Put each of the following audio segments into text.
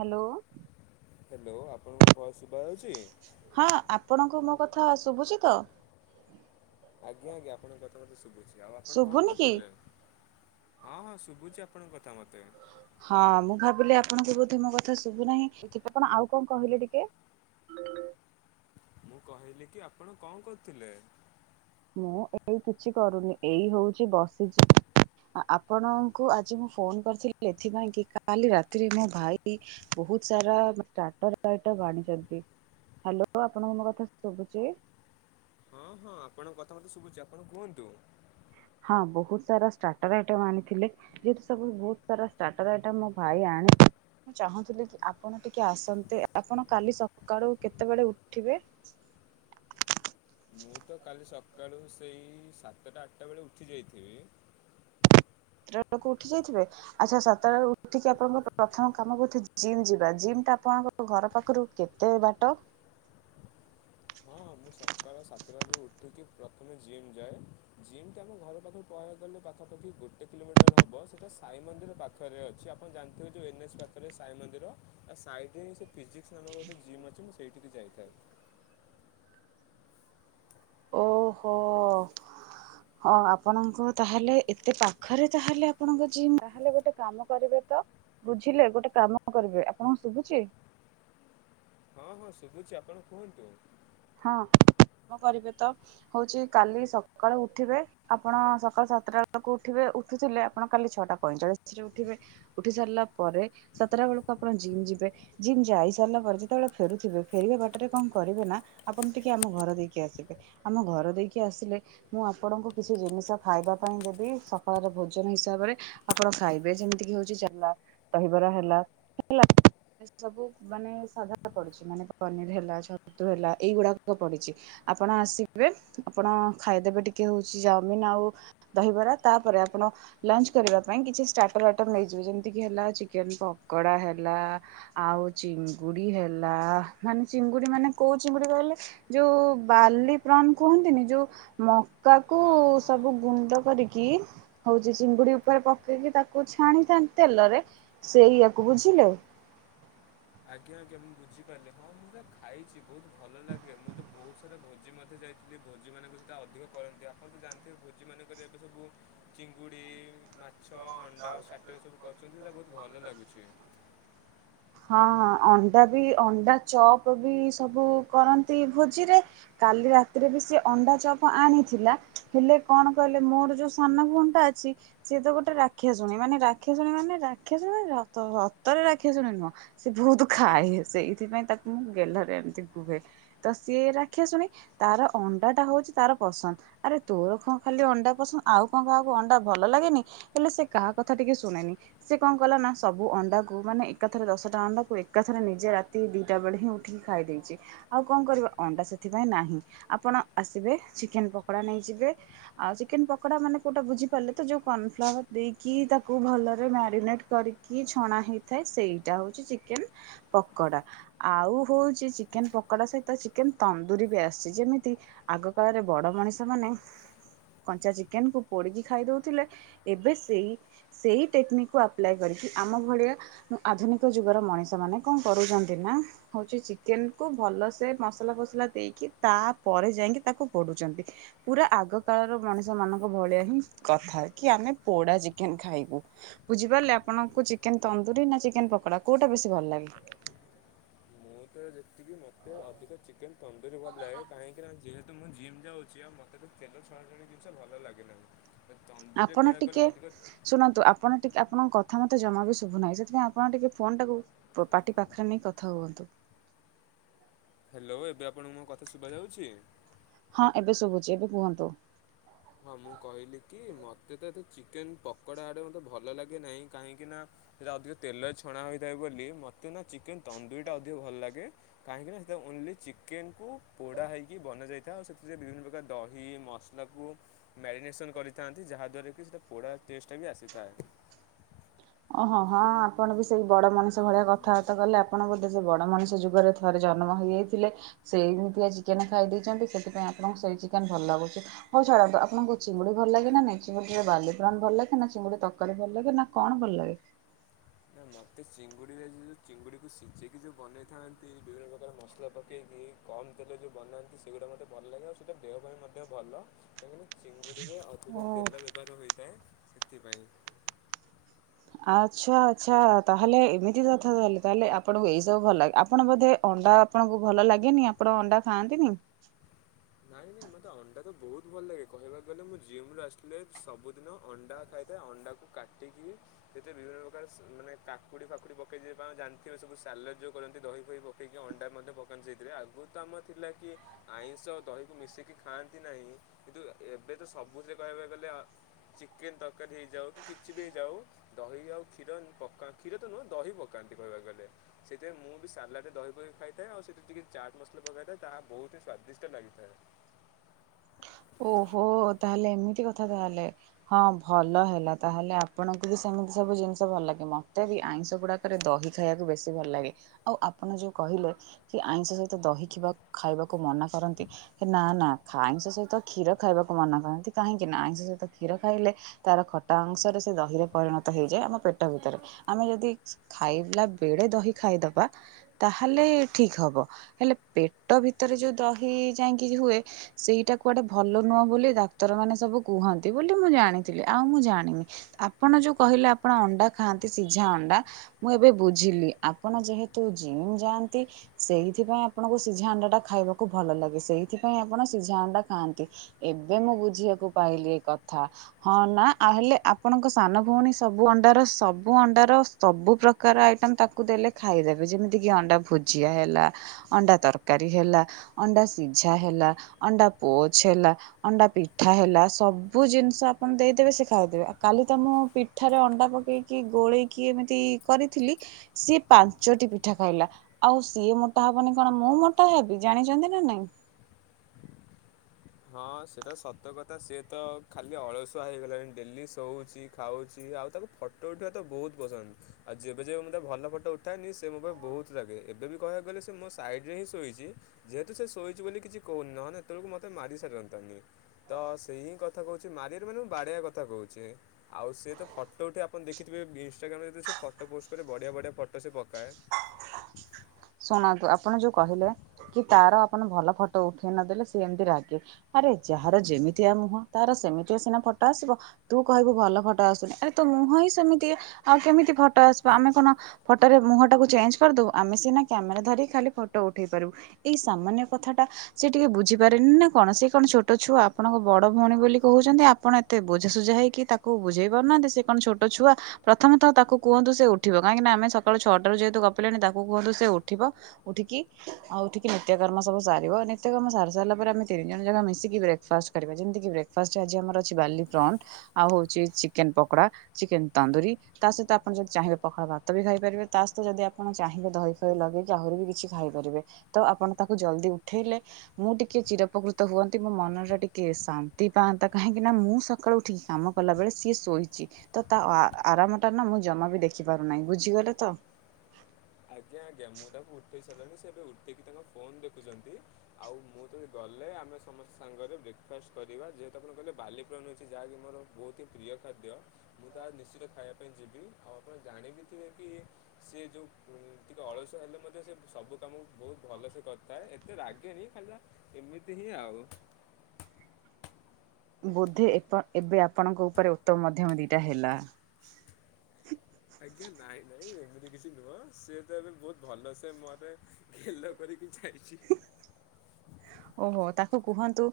Hello. Hello ଆପଣଙ୍କୁ ଭଏସେ ଶୁଭା ଯାଉଛି? ହଁ ଆପଣଙ୍କୁ ମୋ କଥା ଶୁଭୁଛି ତ? ଆଜ୍ଞା ଆଜ୍ଞା ଆପଣଙ୍କ କଥା ମୋତେ ଶୁଭୁଛି ଆଉ ଆପଣ କଣ ଶୁଭୁନି କି? କରୁଥିଲେ? ହଁ ହଁ ଶୁଭୁଛି ଆପଣଙ୍କ କଥା ମୋତେ। ହଁ ମୁଁ ଭାବିଲି ଆପଣଙ୍କୁ ବୋଧେ ମୋ କଥା ଶୁଭୁନାହିଁ ସେଥିପାଇଁ ଆଉ କଣ କହିଲେ ଟିକେ? ମୁଁ କହିଲି କି ଆପଣ କଣ କରୁଥିଲେ? ମୁଁ ଏଇ କିଛି କରୁନି ଏଇ ହଉଛିି ବସିଛି। ଆପଣଙ୍କୁ ଆଜି ମୁଁ ଫୋନ କରିଥିଲି ଏଥିପାଇଁ କି କାଲି ରାତିରେ ମୋ ଭାଇ ବହୁତସାରା ଷ୍ଟାର୍ଟର ଆଇଟମ ଆଣିଛନ୍ତି। ହ୍ୟାଲୋ ଆପଣଙ୍କୁ ମୋ କଥା ଶୁଭୁଛି? ହଁ ହଁ ଆପଣଙ୍କ କଥା ମତେ ଶୁଭୁଛି ଆପଣ କୁହନ୍ତୁ। ହଁ ବହୁତ ସାରା ଷ୍ଟାର୍ଟର ଆଇଟମ ଆଣିଥିଲେ। ଯେହେତୁ ସବୁ ବହୁତ ସାରା ଷ୍ଟାର୍ଟର ଆଇଟମ ମୋ ଭାଇ ଆଣି ମୁଁ ଚାହୁଁଥିଲି କି ଆପଣ ଟିକେ ଆସନ୍ତେ ଆପଣ କାଲି ସକାଳୁ କେତେବେଳେ ଉଠିବେ? ମୁଁ ତ କାଲି ସକାଳୁ ସେଇ ସାତଟା ଆଠଟା ବେଳେ ଉଠି ଯାଇଥିବି। ସାତ ଟା ଆଳକୁ ଉଠି ଯାଇଥିବେ? ଆଚ୍ଛା ସାତ ଟା ବେଳେ ଉଠିକି ଆପଣଙ୍କ ପ୍ରଥମ କାମ କ ଜିମ୍ ଯିବା ଜିମ୍ ଟା ଆପଣଙ୍କ ଘର ପାଖରୁ କେତେ ବାଟ? ହଁ ମୁଁ ସକାଳ ସାତଟାରୁ ଉଠିକି ପ୍ରଥମେ ଜିମ୍ ଯାଏ ଜିମ୍ ଆମ ଘର ପାଖରୁ କହିବାକୁ ଗଲେ ପାଖାପାଖି ଗୋଟେ କିଲୋମିଟର ହେବ ସେଇଟା ସାଇ ମନ୍ଦିର ପାଖରେ ଅଛି ଆପଣ ଜାଣିଥିବେ ଯୋଉ ଏନ୍ ଏଚ ପାଖରେ ରେ ସାଇ ମନ୍ଦିର ଆଉ ସାଇ ହିଁ ସେ ଫିଜିକ୍ସ ନାମର ଗୋଟେ ଜିମ୍ ଅଛି ମୁଁ ସେଇଠିକି ଯାଇଥାଏ। ଓହୋ। ହଁ ଆପଣଙ୍କ ତାହେଲେ ଏତେ ପାଖରେ ତାହେଲେ ଆପଣଙ୍କ ଜୀମ୍ ତାହେଲେ ଗୋଟେ କାମ କରିବେ ତ। ବୁଝିଲେ ଗୋଟେ କାମ କରିବେ ଆପଣଙ୍କୁ ଶୁଭୁଛି। ହଁ ହଁ ଶୁଭୁଛି ଆପଣ କୁହନ୍ତୁ? ହଁ କାମ କରିବେ ତ ହଉଛି କାଲି ସକାଳୁ ଉଠିବେ ଆପଣ ସକାଳ ସାତଟା ବେଳକୁ ଉଠିବେ ଉଠୁଥିଲେ ଆପଣ କାଲି ଛଅଟା ପଇଁଚାଳିଶ ରେ ଉଠିବେ? ଉଠି ସାରିଲା ପରେ ସାତଟା ବେଳକୁ ଆପଣ ଜିମ୍ ଯିବେ। ଜିମ ଯାଇ ସାରିଲା ପରେ ଯେତେବେଳେ ଫେରୁଥିବେ ଫେରିବା ବାଟରେ କଣ କରିବେ ନା? ଆପଣ ଟିକେ ଆମ ଘର ଦେଇକି ଆସିବେ ଆମ ଘର ଦେଇକି ଆସିଲେ ମୁଁ ଆପଣଙ୍କୁ କିଛି ଜିନିଷ ଖାଇବା ପାଇଁ ଦେବି ସକାଳର ଭୋଜନ ହିସାବରେ। ଆପଣ ଖାଇବେ ଯେମିତି କି ହଉଛି ଚାଲା ଦହିବରା ହେଲା ହେଲା। ସବୁ ମାନେ ସାଧା ପଡୁଛି ମାନେ ପନିର ହେଲା ଛତୁ ହେଲା। ଏଇଗୁଡ଼ାକ ପଡ଼ିଛି ଆପଣ ଆସିବେ ଆପଣ ଖାଇଦେବେ ଟିକେ ହେଉଛି ଚାଉମିିନ ଆଉ ଦହିବରା ତାପରେ ଆପଣ ଲଞ୍ଚ କରିବା ପାଇଁ କିଛି ଷ୍ଟାଟର୍ ଆଇଟମ ନେଇଯିବ ଯେମିତି ହେଲା ଚିକେନ ପକୋଡା ହେଲା। ଆଉ ଚିଙ୍ଗୁଡି ହେଲା ମାନେ ଚିଙ୍ଗୁଡି ମାନେ କୋଉ କୋଉ ଚିଙ୍ଗୁଡ଼ି କହିଲେ ଯୋଉ ବାଲିପ୍ରନ୍ କୁହନ୍ତିନି ଯୋଉ ମ ମକାକୁ ହଁ ହଁ ସବୁ ଗୁଣ୍ଡ କରିକି କି ହଉଛି ଚିଙ୍ଗୁଡି ଉପରେ ପକେଇକି ତାକୁ ଛାଣିଥାନ୍ତି ତେଲରେ। ସେଇୟାକୁ ବୁଝିଲେ। ଆଜ୍ଞା ଆଜ୍ଞା ମୁଁ ବୁଝିପାରିଲି ହଁ ମୁଁ ଯ ଖାଇଛି ବହୁତ ଭଲ ଲାଗେ ମୁଁ ତ ବହୁତ ସାରା ଭୋଜି ମଧ୍ୟ ଯାଇଥିଲି ଭୋଜିମାନଙ୍କୁ ସେଇଟା ଅଧିକ କରନ୍ତି ଆପଣ ତ ଜାଣିଥିବେ ଭୋଜି ମାନେ କରିବାକୁ ସବୁ ଚିଙ୍ଗୁଡ଼ି, ମାଛ, ଅଣ୍ଡା ଷ୍ଟାଟର୍ ସବୁ କରୁଛନ୍ତି। ତାହା ବହୁତ ଭଲ ଲାଗୁଛି। ହଁ ଅଣ୍ଡା ବି ଅଣ୍ଡା ଚପ୍ ବି ସବୁ କରନ୍ତି ଭୋଜିରେ। କାଲି ରାତିରେ ବି ସେ ଅଣ୍ଡା ଚପ୍ ଆଣିଥିଲା ହେଲେ କଣ କହିଲେ ମୋର ଯୋଉ ସାନ ଭଉଣୀଟା ଅଛି ସିଏ ତ ଗୋଟେ ରା ରାକ୍ଷାଶୁଣି ମାନେ ରାକ୍ଷାଶୁଣୀ ମାନେ ରାକ୍ଷାଶୁଣି ସତରେ ରାକ୍ଷାଶୁଣି ନୁହଁ। ସେ ବହୁତ ଖାଏ ସେଇଥିପାଇଁ ତାକୁ ମୁଁ ଗେଲରେ ଏମିତି କୁହେ ତ ସିଏ ରାକ୍ଷାଶୁଣି। ତାର ଅଣ୍ଡାଟା ହଉଛି ତାର ପସନ୍ଦ। ଆରେ ତୋର କଣ ଖାଲି ଅଣ୍ଡା ପସନ୍ଦ ଆଉ କଣ କାହାକୁ ଅଣ୍ଡା ଭଲ ଲାଗେନି? ହେଲେ ସେ କାହା କଥା ଟିକେ ଶୁଣେନି। ସେ କଣ କଲା ନା ସବୁ ଅଣ୍ଡାକୁ ମାନେ ଏକା ଥରେ ଦଶଟା ଅଣ୍ଡା କୁ ଏକାଥରେ ନିଜେ ରାତି ଦିଟା ବେଳେ ହିଁ ଉ ଠିକି ଖାଇ ଦେଇଛି। ଆଉ କଣ କରିବ ଅଣ୍ଡା ସେଥିପାଇଁ ନାହିଁ ଆପଣ ଆସିବେ ଚିକେନ ପକୋଡା ନେଇଯିବେ? ଆଉ ଚିକେନ ପକଡା ମାନେ କୋଟା ବୁଝିପାରିଲେ ଯୋଉ କର୍ନଫ୍ଲାୱାର। ଦେଇକି ତାକୁ ଭଲରେ ମ୍ୟାରିନେଟ କରିକି ଛଣା ହେଇଥାଏ ସେଇଟା ହଉଛି ଚିକେନ ପକଡ଼ା। ଆଉ ହଉଛି ଚିକେନ ପକୋଡା ସହିତ ଚିକେନ ତନ୍ଦୁରୀ ବି ଆସିଛି ଯେମିତି ଆଗ କାଳରେ ବଡ ମଣିଷ ମାନେ କଞ୍ଚା ଚିକେନକୁ ପୋଡିକି ଖାଇ ଦଉଥିଲେ? ଏବେ ସେଇ ସେଇ ଟେକ୍ନିକ୍ ଆପ୍ଲାଏ କରିକି ଆମ ଭଳିଆ ଆଧୁନିକ ଯୁଗର ମଣିଷ ମାନେ କଣ କରୁଛନ୍ତି ନା? ହଉଛି ଚିକେନକୁ ଭଲସେ ମସଲା ଫସଲା ଦେଇକି ତା ପରେ ଯାଇକି ତାକୁ ପୋଡୁଛନ୍ତି? ପୁରା ଆଗ କାଳର ମଣିଷ ମାନଙ୍କ ଭଳିଆ ହିଁ କଥା କି ଆମେ ପୋଡା ଚିକେନ ଖାଇବୁ? ବୁଝିପାରିଲେ ଆପଣଙ୍କୁ ଚିକେନ ତନ୍ଦୁରୀ ନା ଚିକେନ ପକୋଡା କୋଉଟା ବେଶୀ ଭଲ ଲାଗେ? ହ ମୁଁ [unintelligible] ତ ଯେତିକି ମୋତେ ଅଧିକ ଚିକେନ୍ ତନ୍ଦୁରି ଭଲ ଲାଗେ କାହିଁକିନା ଯେହେତୁ ମୁଁ ଜିମ୍ ଯାଉଛି ଆଉ ମୋତେ ତ ତେଲ ଛଣା ଛଣି ଜିନିଷ ଭଲ ଲାଗେନାହିଁ। ଆପଣ ଟିକେ ଶୁଣନ୍ତୁ ଆପଣ ଟିକେ ଆପଣଙ୍କ କଥା ମତେ ଜମା ବି ଶୁଭୁନାଇଁ ସେଥିପାଇଁ ଆପଣ ଟିକେ ଫୋନଟା କୁ ପ ପାଟି ପାଖରେ ନେଇ କଥା ହୁଅନ୍ତୁ। ହ୍ୟାଲୋ ଏବେ ଆପଣଙ୍କୁ ମୋ କଥା ଶୁଭାଯାଉଛି? ହଁ ଏବେ ଶୁଭୁଛି ଏବେ କୁହନ୍ତୁ? ହଁ ମୁଁ କହିଲି କି ମତେ ତ ଏତେ ଚିକେନ ପକୋଡା ଆଡେ ମତେ ଭଲ ଲାଗେ ନାହିଁ କାହିଁକି ନା ସେରା ଅଧିକ ତେଲରେ ଛଣା ହୋଇଥାଏ ବୋଲି ମୋତେ ନା ଚିକେନ ତନ୍ଦୁରୀଟା ଅଧିକ ଭଲ ଲାଗେ। କାହିଁକି ନା ସେଟା ଓନ୍ଲି ଚିକେନକୁୁ ପୋଡା ହେଇକି ବନା ଯାଇଥାଏ ଆଉ ସେଥିରେ ବିଭିନ୍ନ ପ୍ରକାର ଦହି ମସ ତାକୁ ମ୍ୟାରିନେସନ୍ କରିଥାନ୍ତି ଯାହାଦ୍ୱାରା କି ସେଟା ପୋଡ଼ା ଟେଷ୍ଟଟା ବି ଆସିଥାଏ। ଓହୋ ହଁ ଆପଣ ବି ସେଇ ବଡ ମଣିଷ ଭଳିଆ କଥାବାର୍ତା କଲେ ଆପ ଆପଣ ବୋଧେ ସେ ବଡ଼ ମଣିଷ ଯୁଗରେ ଥରେ ଜନ୍ମ ହୋଇଯାଇଥିଲେ। ସେଇମିତିଆ ଚିକେନ ଖାଇ ଦେଇଛନ୍ତି ସେଥିପାଇଁ ଆପଣଙ୍କୁ ସେଇ ଚିକେନ ଭଲ ଲାଗୁଛି। ହଉ ଛାଡ଼ନ୍ତୁ ଆପଣଙ୍କୁ ଚିଙ୍ଗୁଡି ଭଲ ଲାଗେ ନା ନାଁଇ ଚିଙ୍ଗୁଡିରେ ବାଲିକ୍ରମ ଭଲ ଲାଗେ ନା ଚିଙ୍ଗୁଡି ତରକାରୀ ଭଲ ଲାଗେ ନା କଣ ଭଲ ଲାଗେ? ମତେ ଚିଙ୍ଗୁଡ଼ିରେ ଯେ ଯେଉଁ ଚିଙ୍ଗୁଡ଼ିକୁ ସିଝେଇକି ଯେଉଁ ବନେଇଥାନ୍ତି ବିଭିନ୍ନ ପ୍ରକାର ମସଲା ପକେଇକି। କମ୍ ତେଲରେ ଯେଉଁ ବନାନ୍ତି ସେଗୁଡ଼ା ମୋତେ ଭଲ ଲାଗେ ଆଉ ସେଇଟା ଦେହ ପାଇଁ ମଧ୍ୟ ଭଲ। କାରଣ ଚିଙ୍ଗୁଡ଼ିରେ ଅଧିକ ତେଲ ବ୍ୟବହାର ହୋଇଥାଏ ସେଥିପାଇଁ। ଆଚ୍ଛା ଆଚ୍ଛା ତାହେଲେ ଏମିତି କଥା ତାହଲେ ତାହେଲେ ଆପଣଙ୍କୁ ଏଇ ସବୁ ଭଲ ଲାଗେ। ଆପଣ ବୋଧେ ଅଣ୍ଡା ଆପଣଙ୍କୁ ଭଲ ଲାଗେନି ଆପଣ ଅଣ୍ଡା ଖାଆନ୍ତିନି? ନାଇଁ ନାଇଁ ମତେ ଅଣ୍ଡା ତ ବହୁତ ଭଲ ଲାଗେ କହିବାକୁ ଗଲେ ମୁଁ ଜିମ୍ ଆସିଲେ ସବୁଦିନ ଅଣ୍ଡା ଖାଇଥାଏ। ଅଣ୍ଡାକୁ କାଟିକିରି ସେଥିରେ ବିଭିନ୍ନ ପ୍ରକାର ମାନେ କାକୁଡି ଫାକୁଡି ପକେଇିବ ଜାଣିଥିବେ ସବୁ ସାଲଡ ଯୋଉ କରନ୍ତି ଦହି ଫହି ଟିକେ ଅଣ୍ଡା ମଧ୍ୟ ପକାନ୍ତି ସେଇଥିରେ। ଆଗରୁ ତ ଆମର ଥିଲା କି ଆଇଁଷ ଦହିକୁ ମିଶେଇକି ଖାଆନ୍ତି ନାହିଁ କିନ୍ତୁ ଏବେ ତ ସବୁଥିରେ କହିବାକୁ ଗଲେ ଚିକେନ୍ ତରକାରୀ ହେଇଯାଉ କି କିଛି ବି ହେଇଯାଉ ଦହି ଆଉ କ୍ଷୀର ନ ପକ କ୍ଷୀର ତ ନୁହଁ ଦହି ପକାନ୍ତି କହିବାକୁ ଗଲେ। ସେଇଥିପାଇଁ ମୁଁ ବି ସାଲାଡ ରେ ଦହି ପକେଇକି ଖାଇଥାଏ ଆଉ ସେଥିରେ ଟିକେ ଚାଟ୍ ମସଲା ପକାଇଥାଏ ତାହା ବହୁତ ହି ସ୍ଵାଦିଷ୍ଟ ଲାଗେ। ହ ଓହୋ ତାହେଲେ ଏମିତି କଥା ତାହେଲେ। ହଁ ଭଲ ହେଲା ତାହେଲେ ଆପଣଙ୍କୁ ବି ସେମିତି ସବୁ ଜିନିଷ ଭଲ ଲାଗେ। ମତେ ବି ଆଇଁଷ ଗୁଡାକ ରେ ଦହି ଖାଇବାକୁ ବେଶୀ ଭଲ ଲାଗେ। ଆଉ ଆପଣ ଯୋଉ କହିଲେ କି ଆଇଁଷ ସହିତ ଦହି କିମ୍ବା ଖାଇବାକୁ ମନା କରନ୍ତି, ହେ ନା ନା ଖା ଆଇଁଷ ସହିତ କ୍ଷୀର ଖାଇବାକୁ ମନା କରନ୍ତି କାହିଁକି ନା ଆଇଁସ ସହିତ କ୍ଷୀର ଖାଇଲେ ତାର ଖଟା ଅଂଶରେ ସେ ଦହିରେ ପରିଣତ ହେଇଯାଏ ଆମ ପେଟ ଭିତରେ। ଆମେ ଯଦି ଖାଇଲା ବେଳେ ଦହି ଖାଇଦବା ତାହେଲେ ଠିକ ହବ। ହେଲେ ପେଟ ଭିତରେ ଯୋଉ ଦହି ଯାଇକି ହୁଏ ସେଇଟାକୂ କୁଆଡ଼େ ଭଲ ନୁହଁ ବୋଲି ଡାକ୍ତରମାନେ ସବୁ କୁହନ୍ତି ବୋଲି ମୁଁ ଜାଣିଥିଲି ଆଉ ମୁଁ ଜାଣିନି। ଆପଣ ଯୋଉ କହିଲେ ଆପଣ ଅଣ୍ଡା ଖାଆନ୍ତି ସିଝା ଅଣ୍ଡା ମୁଁ ଏବେ ବୁଝିଲି ଆପଣ ଯେହେତୁ ଜିମ୍ ଯାଆନ୍ତି ସେଇଥିପାଇଁ ଆପଣଙ୍କୁ ସିଝା ଅଣ୍ଡାଟା ଖାଇବାକୁ ଭଲ ଲାଗେ। ସେଇଥିପାଇଁ ଆପଣ ସିଝା ଅଣ୍ଡା ଖାଆନ୍ତି। ଏବେ ମୁଁ ବୁଝିବାକୁ ପାଇଲି ଏ କଥା ହଁ ନା ହେଲେ ଆପଣଙ୍କ ସାନ ଭଉଣୀ ସବୁ ଅଣ୍ଡାର ସବୁ ଅଣ୍ଡାର ସବୁ ପ୍ରକାର ଆଇଟମ ତାକୁ ଦେଲେ ଖାଇଦେବେ ଯେମିତି କିି ଅଣ୍ଡା ଭୁଜିଆ ହେଲା ଅଣ୍ଡା ତରକାରୀ ହେଲା, ଅଣ୍ଡା ସିଝା ହେଲା, ଅଣ୍ଡା ପୋଚ ହେଲା ଅଣ୍ଡା ପିଠା ହେଲା ସବୁ ଜିନିଷ ଆପଣ ଦେଇଦେବେ ସେ ଖାଉଥିବ। କାଲି ତ ମୁଁ ପି ପିଠାରେ ଅଣ୍ଡା ପକେଇକି ଗୋଳେଇକି ଏମିତି କରିଥିଲି ସିଏ ପାଞ୍ଚଟି ପିଠା ଖାଇଲା। ଆଉ ସିଏ ମୋଟା ହବନି କଣ ମୁଁ ମୋଟା ହେବି? ଜାଣିଛନ୍ତି ନା ନାଇଁ। ହଁ ସେଇଟା ସତ କଥା ସିଏ ତ ଖାଲି ଅଳସୁଆ ହେଇଗଲାଣି, ଡେଲି ଶୋଉଚି, ଖାଉଚି, ଆଉ ତାକୁ ଫଟୋ ଉଠେଇବା ତ ବହୁତ ପସନ୍ଦ। ଆଉ ଯେବେ ଯେବେ ମୁଁ ତା ଭଲ ଫଟୋ ଉଠାଏନି ସେ ମୋ ଉପରେ ବହୁତ ରାଗେ। ଏବେ ବି କହିବାକୁ ଗଲେ ସେ ମୋ ସାଇଡ୍ ରେ ହିଁ ଶୋଇଚି। ଯେହେତୁ ସେ ଶୋଇଚି ବୋଲି କିଛି କହୁନି, ନହେନେ ଏ ତବେଳକୁ ମୋତେ ମାରି ସାରନ୍ତାନି। ତ ସେଇ ହିଁ କଥା କହୁଛି ମାରିବନି ମାନେ ମୁଁ ବାଡେଇଆ କଥା କହୁଛି। ଆଉ ସେ ତ ଫଟୋ ଉଠେ ଆପଣ ଦେଖଥିବେ ଇନଷ୍ଟଟାଗ୍ରାମରେ ତ ସେ ଫଟୋ ପୋଷ୍ଟ କରେ ବଢିଆ ବଢିଆ ଫଟୋ ସେ ପକାଏ। ଶୁଣନ୍ତୁ ଆପଣ ଯୋଉ କହିଲେ କି ତାର ଆପଣ ଭଲ ଫଟୋ ଉଠେଇ ନଦେଲେ ସିଏ ଏମିତି ରାଗେ। ଆରେ ଯାହାର ଯେମିତିଆ ମୁହଁ ତାର ସେମିତିଆ ସିନା ଫଟୋ ଆସିବ। ତୁ କହିବୁ ଭଲ ଫଟୋ ଆସୁନି, ଆରେ ତ ମୁହଁ ହିଁ ସେମିତି ଆଉ କେମିତି ଫଟୋ ଆସିବ, ଆମେ କଣ ଫଟୋରେ ମୁହଁ ଟାକୁ ଚେଞ୍ଜ କରିଦବୁ, ଆମେ ସିନା କ୍ୟାମେରା ଧରି ଖାଲି ଫଟୋ ଉଠେଇ ପାରିବୁ। ଏଇ ସାମାନ୍ୟ କଥା ଟା ସେ ଟିକେ ବୁଝିପାରେନି ନା କଣ? ସେ କଣ ଛୋଟ ଛୁଆ? ଆପଣଙ୍କ ବଡ ଭଉଣୀ ବୋଲି କହୁଛନ୍ତି। ଆପଣ ଏ ତେ ବୁଝାସୁଜା ହେଇକି ତାକୁ ବୁଝେଇ ପାରୁନାହାନ୍ତି। ସେ କଣ ଛୋଟ ଛୁଆ? ପ୍ରଥମତଃ ତାକୁ କୁହନ୍ତୁ ସେ ଉଠିବ। କାହିଁକିନା ଆମେ ସକାଳୁ ଛଅଟାରୁ ଯେହେତୁ ଗପିଲେଣି ତାକୁ କୁହନ୍ତୁ ସେ ଉଠିବ। ଉଠିକି ଆଉ ଉଠିକି ନିତ୍ୟକର୍ମ ସବୁ ସାରିବ। ନିତ୍ୟକର୍ମ ସାରି ସାରିଲା ପରେ, ଆମେ ତିନି ଜଣ ଯାକ ମିଶିକି ବ୍ରେକଫାଷ୍ଟ କରିବା ଯେମତି କି ବ୍ରେକଫାଷ୍ଟ ରେ ଆଜି ଆମର ଅଛି ବାଲି ପ୍ରଣ୍ଟ ଆଉ ହଉଛି ଚିକେନ୍ ପକୋଡା ଚିକେନ୍ ତନ୍ଦୁରୀ ତା ସହିତ ଆପଣ ଯଦି ଚାହିଁବେ ପଖାଳ ଭାତ ବି ଖାଇପାରିବେ। ତା ସହିତ ଯଦି ଆପଣ ଚାହିଁବେ ଦହି ଫହି ଲଗେଇ ଯେ ଆହୁରି ବି କିଛି ଖାଇପାରିବେ। ତ ଆପଣ ତାକୁ ଜଲଦି ଉଠେଇଲେ ମୁଁ ଟିକେ ଚିରଉପକୃତ ହୁଅନ୍ତି, ମୋ ମନରେ ଟିକେ ଶାନ୍ତି ପାଆନ୍ତା, କାହିଁକି ନା ମୁଁ ସକାଳୁ ଉଠିକି କାମ କଲା ବେଳେ ସିଏ ଶୋଇଚି, ତ ତା ଆ, ଆରାମଟା ନା ମୁଁ ଜମା ବି ଦେଖିପାରୁ ନାଇଁ, ବୁଝିଗଲେ ତ? ଆଜ୍ଞା ଆଜ୍ଞା ମୁଁ ତାକୁ ଉଠେଇ ସାରିଲାଣି ସେ ଏବେ ଉଠିକି ତାଙ୍କ ଫୋନ୍ ଦେଖୁଚନ୍ତି। ଆଉ ମୁଁ ଯଦି ଗଲେ ଆମେ ସମସ୍ତେ ସାଙ୍ଗରେ ବ୍ରେକଫାଷ୍ଟ କରିବା। ଯେହେତୁ ଆପଣ କହିଲେ ବାଲି ପ୍ରନ୍ ହେଇଚଛି ଯାହାକି ମୋର ବହୁତି ପ୍ରିୟ ଖାଦ୍ୟ। ମୁଁ ତାହା ନିଶ୍ଚିତ ଖାଇବା ପାଇଁ ଯିବିି। ଆଉ ଆପଣ ଜାଣିବି ଥିବେ କି ସିଏ ଯୋଉ ଉଁ, ଟିକେ ଅଳସୁଆ ହେଲେ ମଧ୍ୟ ସେ ସବୁ କାମକୁ ବହୁତ ଭଲସେ କରିଥାଏ। ଏତେ ରାଗେନି ଖାଲି ଯାହା ଏମିତି ହିଁ ଆଉ। ବୋଧେ ଏପ ଏବେ ଆପଣଙ୍କ ଉପରେ ଉତ୍ତମ ମଧ୍ୟମ ଦିଟା ହେଲା। ଆଜ୍ଞା, ନାଇଁ, ନାଇଁ ଏମିତି କିଛି ନୁଅ, ସିଏ ତ ଏବେ ବହୁତ ଭଲ ସେ ମୋତେ ଗେଲ କରିକି ଛାଡିଛି। ଓହୋ, ତାକୁ କୁହନ୍ତୁ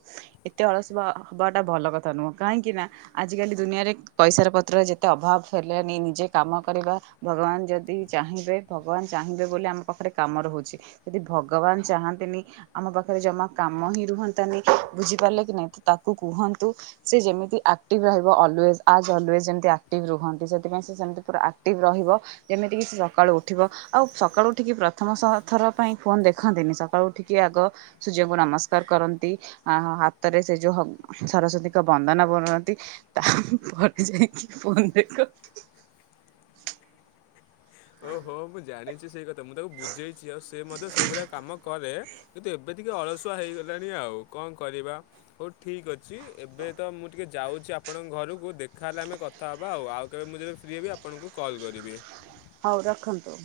ଏତେ ଅଳସୁଆ ହବା ଟା ଭଲ କଥା ନୁହଁ। କାହିଁକି ନା ଆଜିକାଲି ଦୁନିଆରେ ପଇସାର ପତ୍ର ଯେତେ ଅଭାବ ହେଲେନି ନିଜେ କାମ କରିବା ଭଗବାନ ଯଦି ଚାହିଁବେ, ଭଗବାନ ଚାହିଁବେ ବୋଲି ଆମ ପାଖରେ କାମ ରହୁଚି। ଯଦି ଭଗବାନ ଚାହାନ୍ତିଁ ନି ଆମ ପାଖ ଖରେ ଜମା କାମ ହିଁ ରୁହନ୍ତାନି, ବୁଝିପାରିଲ କି ନାହିଁ? ତ ତାକୁ କୁହନ୍ତୁ ସେ ଯେମିତି ଆକ୍ଟିଭ୍ ରହିବ ଅଲୱେଜ୍, ଆଜ୍ ଅଲୱେଜ୍ ଯେମିତେ ଆକ୍ଟିଭ୍ ରୁହନ୍ତି, ସେଥିପାଇଁ ସେ ସେମିତି ପୁରା ଆକ୍ଟିଭ୍ ରହିବ। ଯେମିତି କିି ସିଏ ସକାଳୁ ଉଠିବ, ଆଉ ସକାଳୁ ଉଠିକି ପ୍ରଥମ ସହ ଥର ପାଇଁ ଫୋନୂ ଦେଖନ୍ତିନି। ସ କାଳୁ ଉଠିକି ଆଗ ସୂର୍ଯ୍ୟଙ୍କୁ ନମସ୍କାର କରନ୍ତି ଆଁ, ହଁ ହାତରେ ସେ ଯୋଉ ହକ୍ ସରସ୍ୱତୀଙ୍କ ବନ୍ଦନା ବୋଲନ୍ତି। ତା ପରେ ଯାଇକି ଫୋନ୍ ଦେଖ। ଓହୋ, ମୁଁ ଜାଣିଚି ସେଇ କଥା ମୁଁ ତାକୁ ବୁଝେଇଛି ଆଉ ସେ ମଧ୍ୟ ସେଇଭଳିଆ କାମ କରେ। କିନ୍ତୁ ଏବେ ଟିକେ ଅଳସୁଆ ହେଇଗଲାଣି ଆଉ କଣ କରିବା? ହଉ ଠିକ ଅଛି, ଏବେ ତ ମୁଁ ଟିକେ ଯାଉଛି ଆପଣଙ୍କ ଘରକୁ ଦେଖା ହେଲେ ଆମେ କ ଥା ହେବା ଆଉ ଆଉ କେବେ ମୁଁ ଯେବେ ଫ୍ରି ହେବି ଆପଣଙ୍କୁ କଲ୍ କରିବି। ହଉ ରଖନ୍ତୁ।